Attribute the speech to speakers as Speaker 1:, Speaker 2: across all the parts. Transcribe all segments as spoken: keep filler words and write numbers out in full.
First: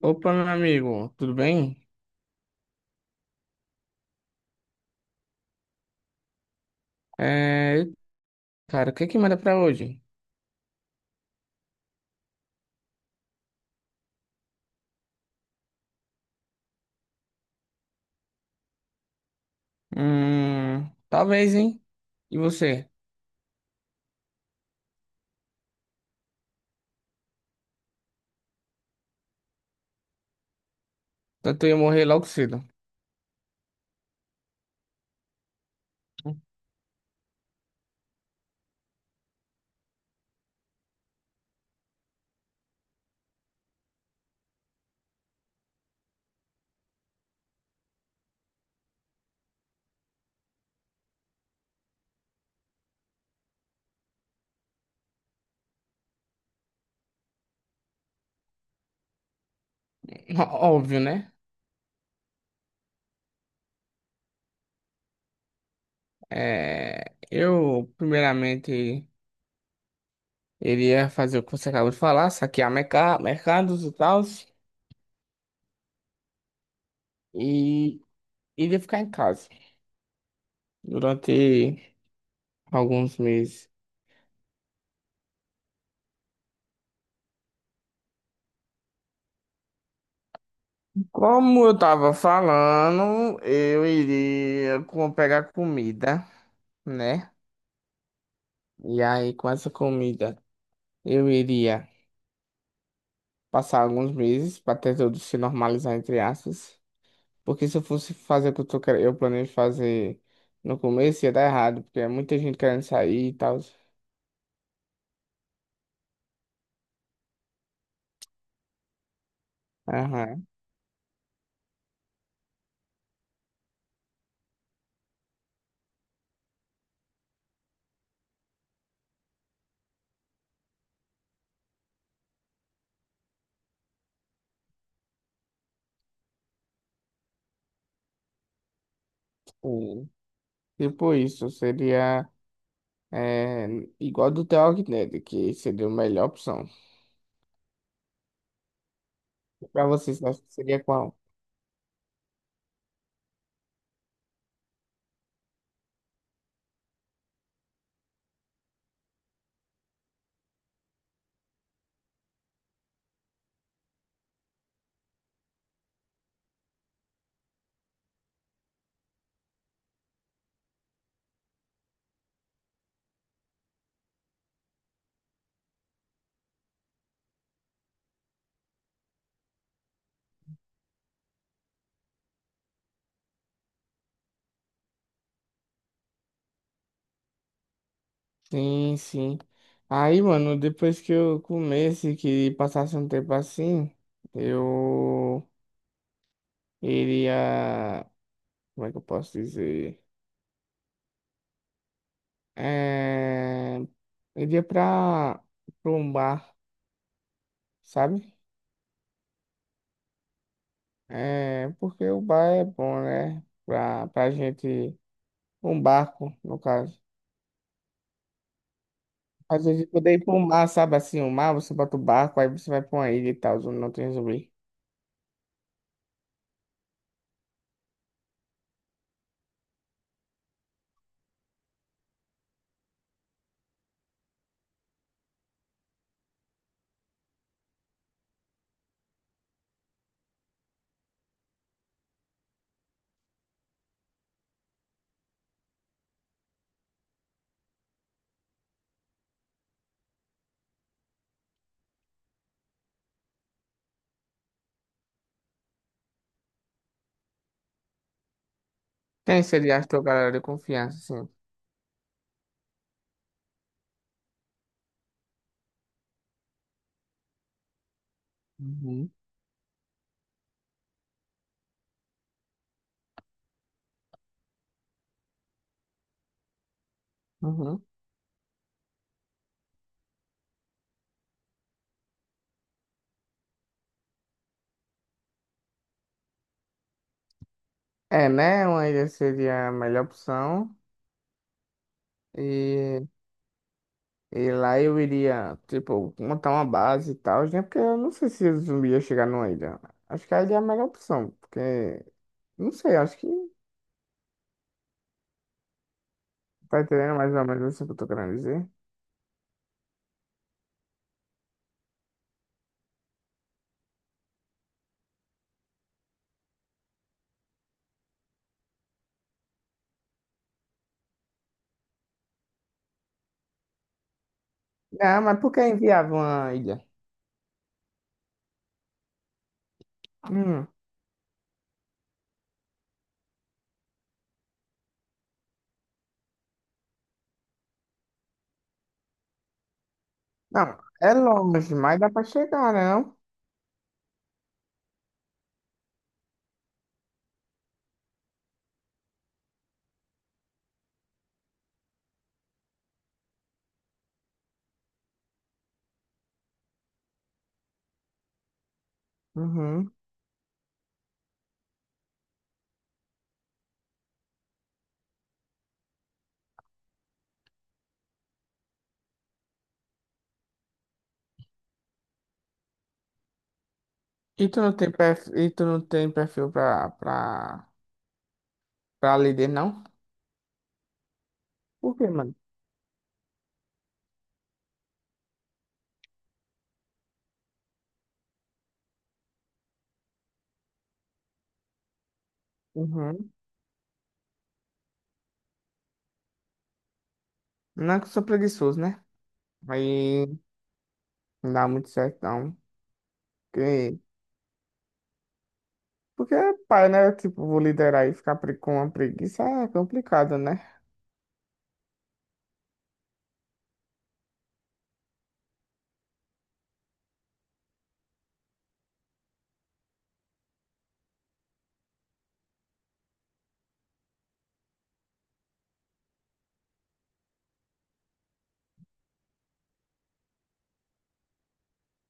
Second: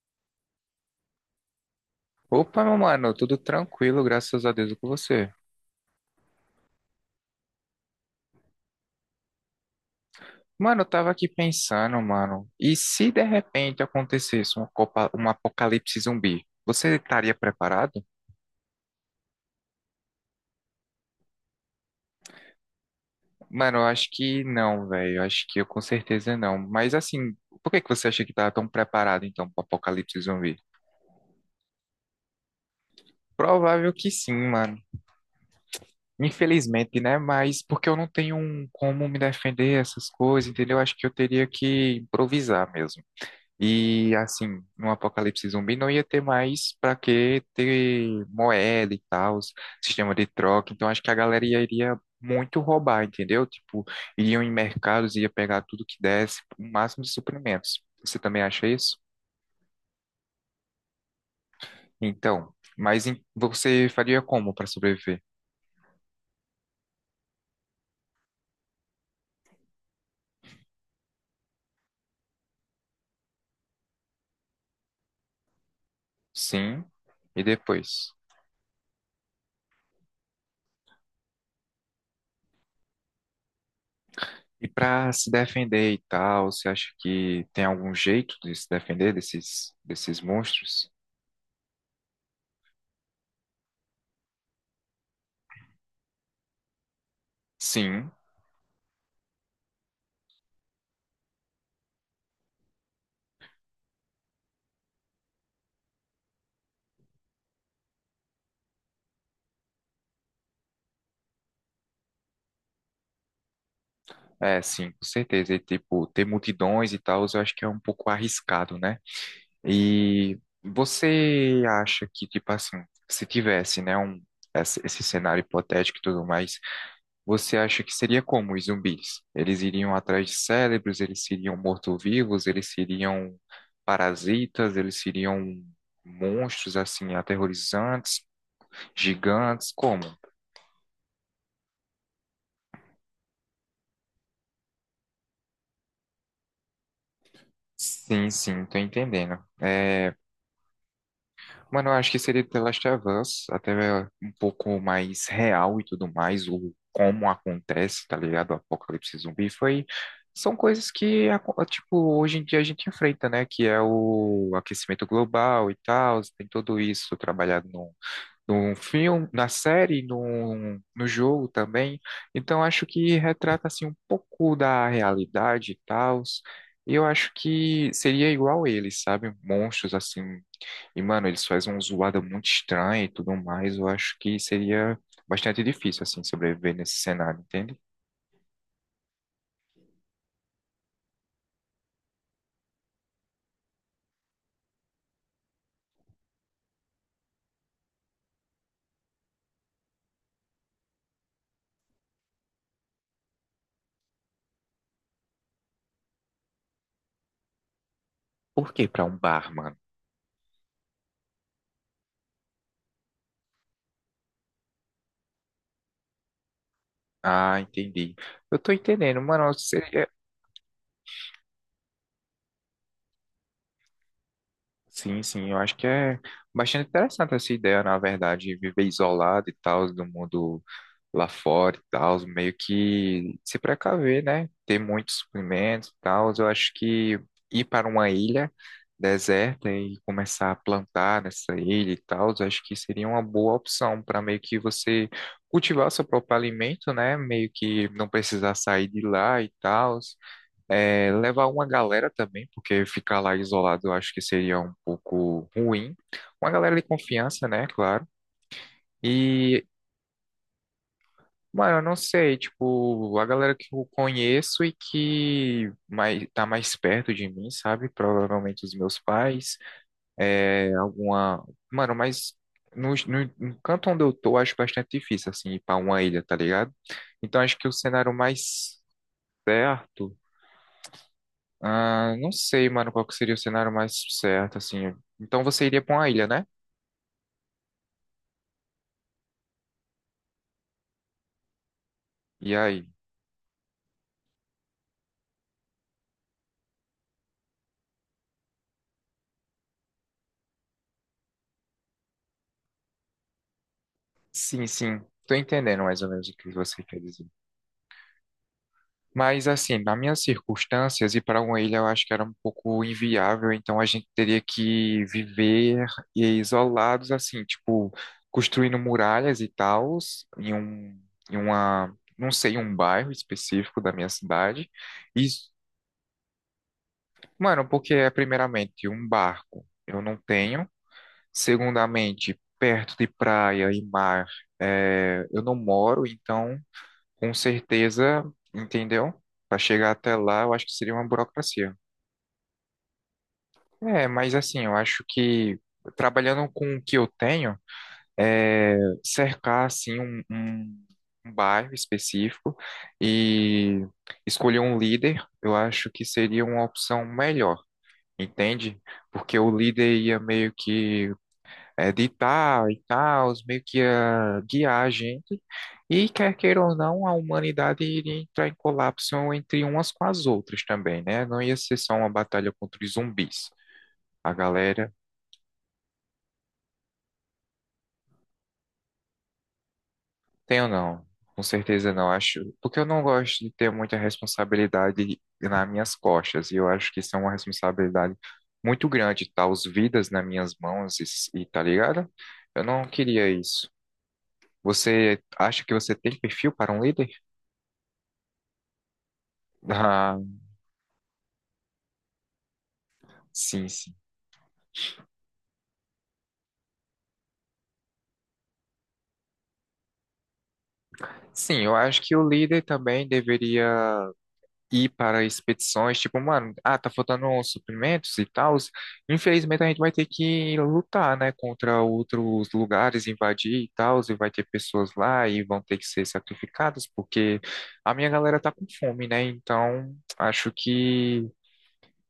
Speaker 1: Opa, meu amigo, tudo bem?
Speaker 2: Opa, meu mano, tudo tranquilo, graças a Deus e com você.
Speaker 1: É, cara, o que é que manda pra hoje?
Speaker 2: Mano, eu tava aqui pensando, mano, e se de repente acontecesse uma copa, um apocalipse zumbi, você estaria preparado?
Speaker 1: Hum, talvez, hein? E você?
Speaker 2: Mano, eu acho que não, velho, eu acho que eu com certeza não. Mas assim, por que que você acha que tava tão preparado então pro apocalipse zumbi?
Speaker 1: Tanto eu ia morrer logo cedo.
Speaker 2: Provável que sim, mano. Infelizmente, né? Mas porque eu não tenho um como me defender essas coisas, entendeu? Eu Acho que eu teria que improvisar mesmo. E assim, no apocalipse zumbi não ia ter mais para que ter moeda e tal, sistema de troca. Então acho que a galera ia- iria muito roubar, entendeu? Tipo, iriam em mercados, ia pegar tudo que desse, o máximo de suprimentos. Você também acha isso?
Speaker 1: Ó- Óbvio, né?
Speaker 2: Então, mas em- você faria como para sobreviver?
Speaker 1: É, eu, primeiramente, iria fazer o que você acabou de falar, saquear merca- mercados e tal,
Speaker 2: Sim, e
Speaker 1: e
Speaker 2: depois?
Speaker 1: iria ficar em casa durante alguns meses.
Speaker 2: E para se defender e tal, você acha que tem algum jeito de se defender desses, desses monstros?
Speaker 1: Como eu tava falando, eu iria com- pegar comida, né?
Speaker 2: Sim.
Speaker 1: E aí, com essa comida, eu iria passar alguns meses para até tudo se normalizar, entre aspas. Porque se eu fosse fazer o que eu, tô, quer- eu planejo fazer no começo, ia dar errado, porque é muita gente querendo sair e tal.
Speaker 2: É, sim, com certeza. E, tipo, ter multidões e tal, eu acho que é um pouco arriscado, né? E
Speaker 1: Aham.
Speaker 2: você acha que, tipo assim, se tivesse, né, um, esse, esse cenário hipotético e tudo mais, você acha que seria como os zumbis? Eles iriam atrás de cérebros, eles seriam mortos-vivos, eles seriam parasitas, eles seriam monstros, assim, aterrorizantes, gigantes, como?
Speaker 1: Sim. Tipo isso, seria é, igual do The Walking Dead, que seria a melhor opção.
Speaker 2: Sim, sim, tô entendendo.
Speaker 1: Para
Speaker 2: É,
Speaker 1: vocês, acho que seria qual?
Speaker 2: mano, eu acho que seria The Last of Us, até é, um pouco mais real e tudo mais, o como acontece, tá ligado? O apocalipse zumbi foi. São coisas que, aco- tipo, hoje em dia a gente enfrenta, né? Que é o aquecimento global e tal, tem tudo isso trabalhado num, num filme, na série, num, no jogo também. Então, acho que retrata, assim, um pouco da realidade e tal. E eu acho que seria igual eles, sabe? Monstros, assim, e, mano, eles fazem uma zoada muito estranha e tudo mais. Eu acho que seria bastante difícil, assim, sobreviver nesse cenário, entende?
Speaker 1: Sim, sim. Aí, mano, depois que eu comesse, que passasse um tempo assim, eu iria. Como é que eu posso dizer? É, iria pra, pra um bar, sabe?
Speaker 2: Por que pra um bar, mano?
Speaker 1: É, porque o bar é bom, né? Pra, pra gente. Um barco, no caso.
Speaker 2: Ah, entendi. Eu tô entendendo, mano.
Speaker 1: Às vezes poder ir pra um mar, sabe? Assim, um mar, você bota o barco, aí você vai pra uma ilha e tal, onde não tem zumbi.
Speaker 2: Sim, sim, eu acho que é bastante interessante essa ideia, na verdade, de viver isolado e tal, do mundo lá fora e tal, meio que se precaver, né? Ter muitos suprimentos e tal. Eu acho que ir para uma ilha deserta e começar a plantar nessa ilha e tal, eu acho que seria uma boa opção para meio que você cultivar o seu próprio alimento, né? Meio que não precisar sair de lá e tal. É, levar uma galera também, porque ficar lá isolado eu acho que seria um pouco ruim. Uma galera de confiança, né? Claro.
Speaker 1: Quem
Speaker 2: E,
Speaker 1: seria a tua galera de confiança, assim?
Speaker 2: mano, eu não sei, tipo, a galera que eu conheço e que mais, tá mais perto de mim, sabe? Provavelmente os meus
Speaker 1: Uhum.
Speaker 2: pais, é, alguma. Mano, mas. No, no, no canto onde eu tô, acho bastante difícil, assim, ir pra uma ilha, tá ligado? Então, acho que o
Speaker 1: Uhum.
Speaker 2: cenário mais certo. Ah, não sei, mano, qual que seria o cenário mais certo, assim. Então você iria pra uma ilha, né?
Speaker 1: É, né? Uma ilha seria a melhor opção.
Speaker 2: E aí?
Speaker 1: E E lá eu iria, tipo, montar uma base e tal, né? Porque eu não sei se o zumbi ia chegar numa ilha. Acho que a ilha é a melhor opção, porque, não sei, acho que
Speaker 2: Sim, sim. Tô entendendo mais ou menos o que
Speaker 1: tá
Speaker 2: você quer
Speaker 1: entendendo
Speaker 2: dizer.
Speaker 1: mais ou menos isso que eu tô querendo dizer.
Speaker 2: Mas, assim, nas minhas circunstâncias, ir para uma ilha eu acho que era um pouco inviável, então a gente teria que viver e isolados, assim, tipo, construindo muralhas e tals, em um, em uma, não sei, um bairro específico da minha cidade.
Speaker 1: Não,
Speaker 2: E,
Speaker 1: mas por que enviava uma ilha?
Speaker 2: mano, porque é primeiramente um barco. Eu não
Speaker 1: Hum.
Speaker 2: tenho. Segundamente, perto de praia e mar, é, eu não moro, então, com certeza, entendeu? Para chegar até lá, eu acho que
Speaker 1: Não,
Speaker 2: seria uma
Speaker 1: é longe,
Speaker 2: burocracia.
Speaker 1: mas dá pra chegar, né? Não?
Speaker 2: É, mas assim, eu acho que trabalhando com o que eu tenho, é, cercar assim um, um- um bairro específico e escolher um líder, eu acho que seria uma opção melhor, entende? Porque o
Speaker 1: Uhum.
Speaker 2: líder ia meio que editar e tal, meio que ia guiar a gente, e quer queira ou não, a humanidade iria entrar em colapso entre umas com as outras também, né? Não ia ser só uma batalha contra os zumbis. A
Speaker 1: E tu não tem
Speaker 2: galera,
Speaker 1: perfil, e tu não tem perfil pra, pra, pra líder, não?
Speaker 2: tem ou não? Com certeza
Speaker 1: Por quê,
Speaker 2: não,
Speaker 1: mano?
Speaker 2: acho. Porque eu não gosto de ter muita responsabilidade nas minhas costas, e eu acho que isso é uma responsabilidade muito grande, tá? Os vidas nas minhas mãos, e, e tá ligado? Eu não queria
Speaker 1: Uhum.
Speaker 2: isso. Você acha que você tem perfil para um líder?
Speaker 1: Não é que eu sou preguiçoso, né? Aí não dá muito certo, não.
Speaker 2: Sim, sim.
Speaker 1: Porque, é pai, né? Tipo, vou liderar e ficar pre- com uma preguiça é complicado, né?
Speaker 2: Sim, eu acho que o líder também deveria ir para expedições, tipo, mano, ah, tá faltando uns suprimentos e tal. Infelizmente a gente vai ter que lutar, né, contra outros lugares, invadir e tal, e vai ter pessoas lá e vão ter que ser sacrificadas, porque a minha galera tá com fome, né? Então, acho que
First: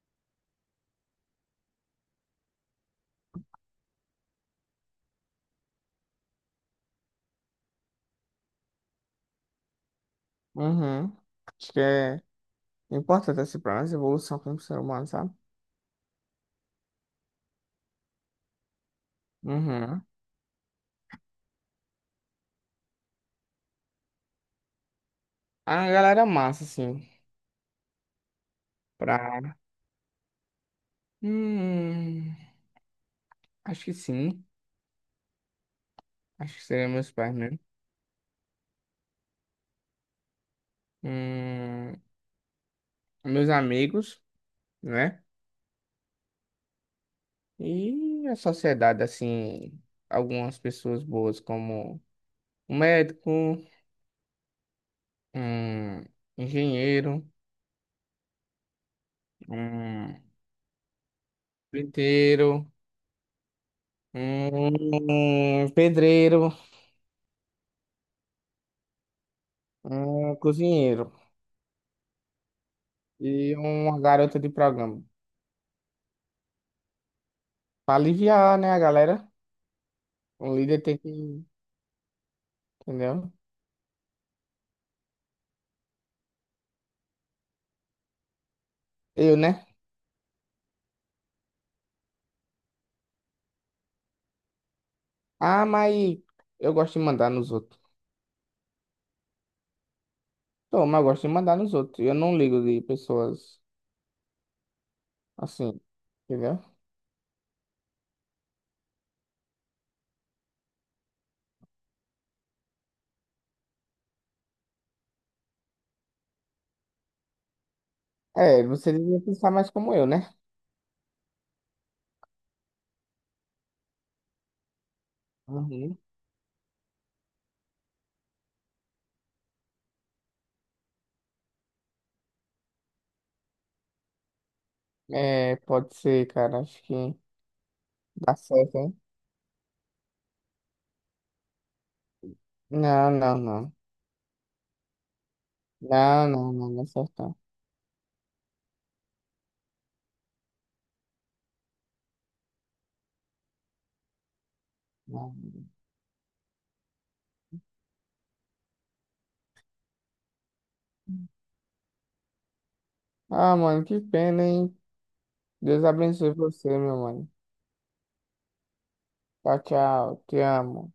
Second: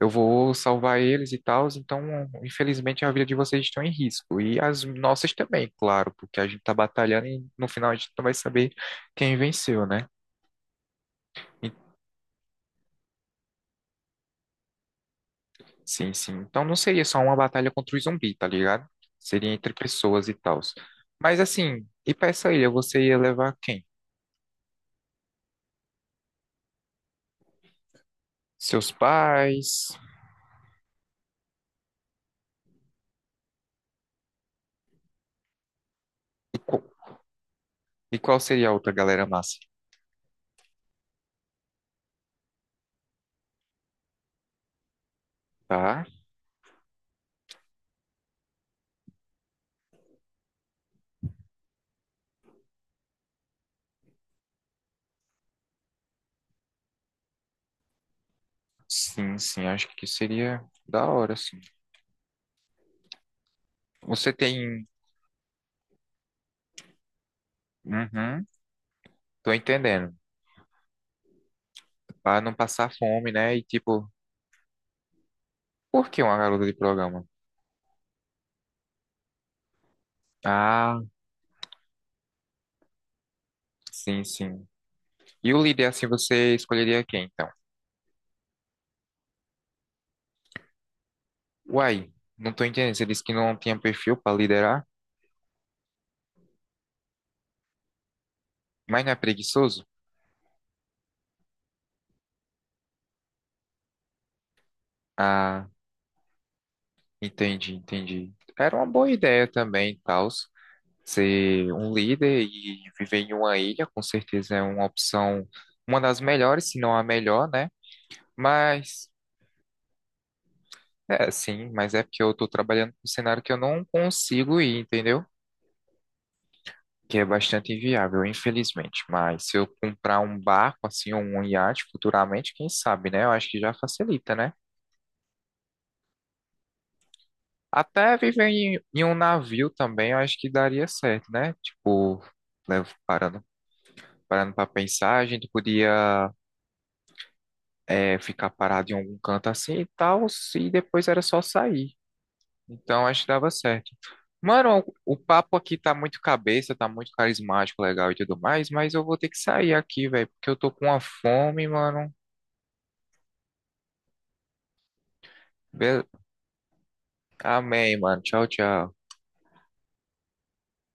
Speaker 2: eu vou salvar eles e tal, então infelizmente a vida de vocês estão em risco. E as nossas também, claro, porque a gente tá batalhando e no final a gente não vai saber quem venceu, né?
Speaker 1: Uhum.
Speaker 2: E-
Speaker 1: Acho que é importante, assim, pra nossa evolução como ser humano, sabe?
Speaker 2: Sim, sim. Então não seria só uma batalha contra o zumbi, tá ligado? Seria entre
Speaker 1: Uhum.
Speaker 2: pessoas e tal. Mas assim, e pra essa ilha, você ia levar quem?
Speaker 1: A galera massa, assim,
Speaker 2: Seus
Speaker 1: pra...
Speaker 2: pais?
Speaker 1: Hum, acho que sim. Acho que seriam meus pais mesmo.
Speaker 2: E qual seria a outra galera massa?
Speaker 1: Hum, meus amigos, né?
Speaker 2: Tá?
Speaker 1: E a sociedade, assim, algumas pessoas boas como um médico, um engenheiro,
Speaker 2: Sim, sim, acho que
Speaker 1: um
Speaker 2: seria da hora, sim.
Speaker 1: pinteiro,
Speaker 2: Você tem.
Speaker 1: um pedreiro,
Speaker 2: Uhum, tô entendendo.
Speaker 1: um cozinheiro
Speaker 2: Pra não passar fome, né?
Speaker 1: e
Speaker 2: E
Speaker 1: uma
Speaker 2: tipo,
Speaker 1: garota de programa.
Speaker 2: por que uma garota de programa?
Speaker 1: Pra aliviar, né, a galera? Um líder tem
Speaker 2: Ah,
Speaker 1: que. Entendeu?
Speaker 2: sim, sim. E o líder, assim, você escolheria quem, então?
Speaker 1: Eu, né?
Speaker 2: Uai, não tô entendendo. Você disse que não tinha perfil pra liderar,
Speaker 1: Ah, mas eu gosto de mandar nos outros.
Speaker 2: mas não é preguiçoso?
Speaker 1: Tô, mas eu gosto de mandar nos outros. Eu não ligo de pessoas
Speaker 2: Ah,
Speaker 1: assim, entendeu?
Speaker 2: entendi, entendi. Era uma boa ideia também, tal. Ser um líder e viver em uma ilha, com certeza é uma opção, uma das melhores, se não a melhor, né?
Speaker 1: É, você
Speaker 2: Mas,
Speaker 1: devia pensar mais como eu, né?
Speaker 2: é, sim, mas é porque eu tô trabalhando com um cenário que eu não consigo ir, entendeu?
Speaker 1: Uhum.
Speaker 2: Que é bastante inviável, infelizmente. Mas se eu comprar um barco, assim, ou um iate futuramente, quem sabe, né? Eu acho que já facilita, né?
Speaker 1: É, pode ser, cara. Acho que
Speaker 2: Até
Speaker 1: dá
Speaker 2: viver
Speaker 1: certo,
Speaker 2: em,
Speaker 1: hein?
Speaker 2: em um navio também, eu acho que daria certo, né? Tipo, né,
Speaker 1: Não, não,
Speaker 2: parando,
Speaker 1: não.
Speaker 2: parando para pensar, a gente
Speaker 1: Não,
Speaker 2: podia
Speaker 1: não, não, não é certo.
Speaker 2: é, ficar parado em algum canto assim e tal, e depois era só sair. Então, acho que dava certo. Mano, o o
Speaker 1: Não.
Speaker 2: papo
Speaker 1: Não.
Speaker 2: aqui tá muito cabeça, tá muito carismático, legal e tudo mais, mas eu vou ter que sair aqui, velho, porque eu tô com uma fome, mano.
Speaker 1: Ah, mano, que pena, hein? Deus
Speaker 2: Beleza.
Speaker 1: abençoe você, meu mano.
Speaker 2: Amém, mano. Tchau, tchau.
Speaker 1: Tchau, tchau. Te amo.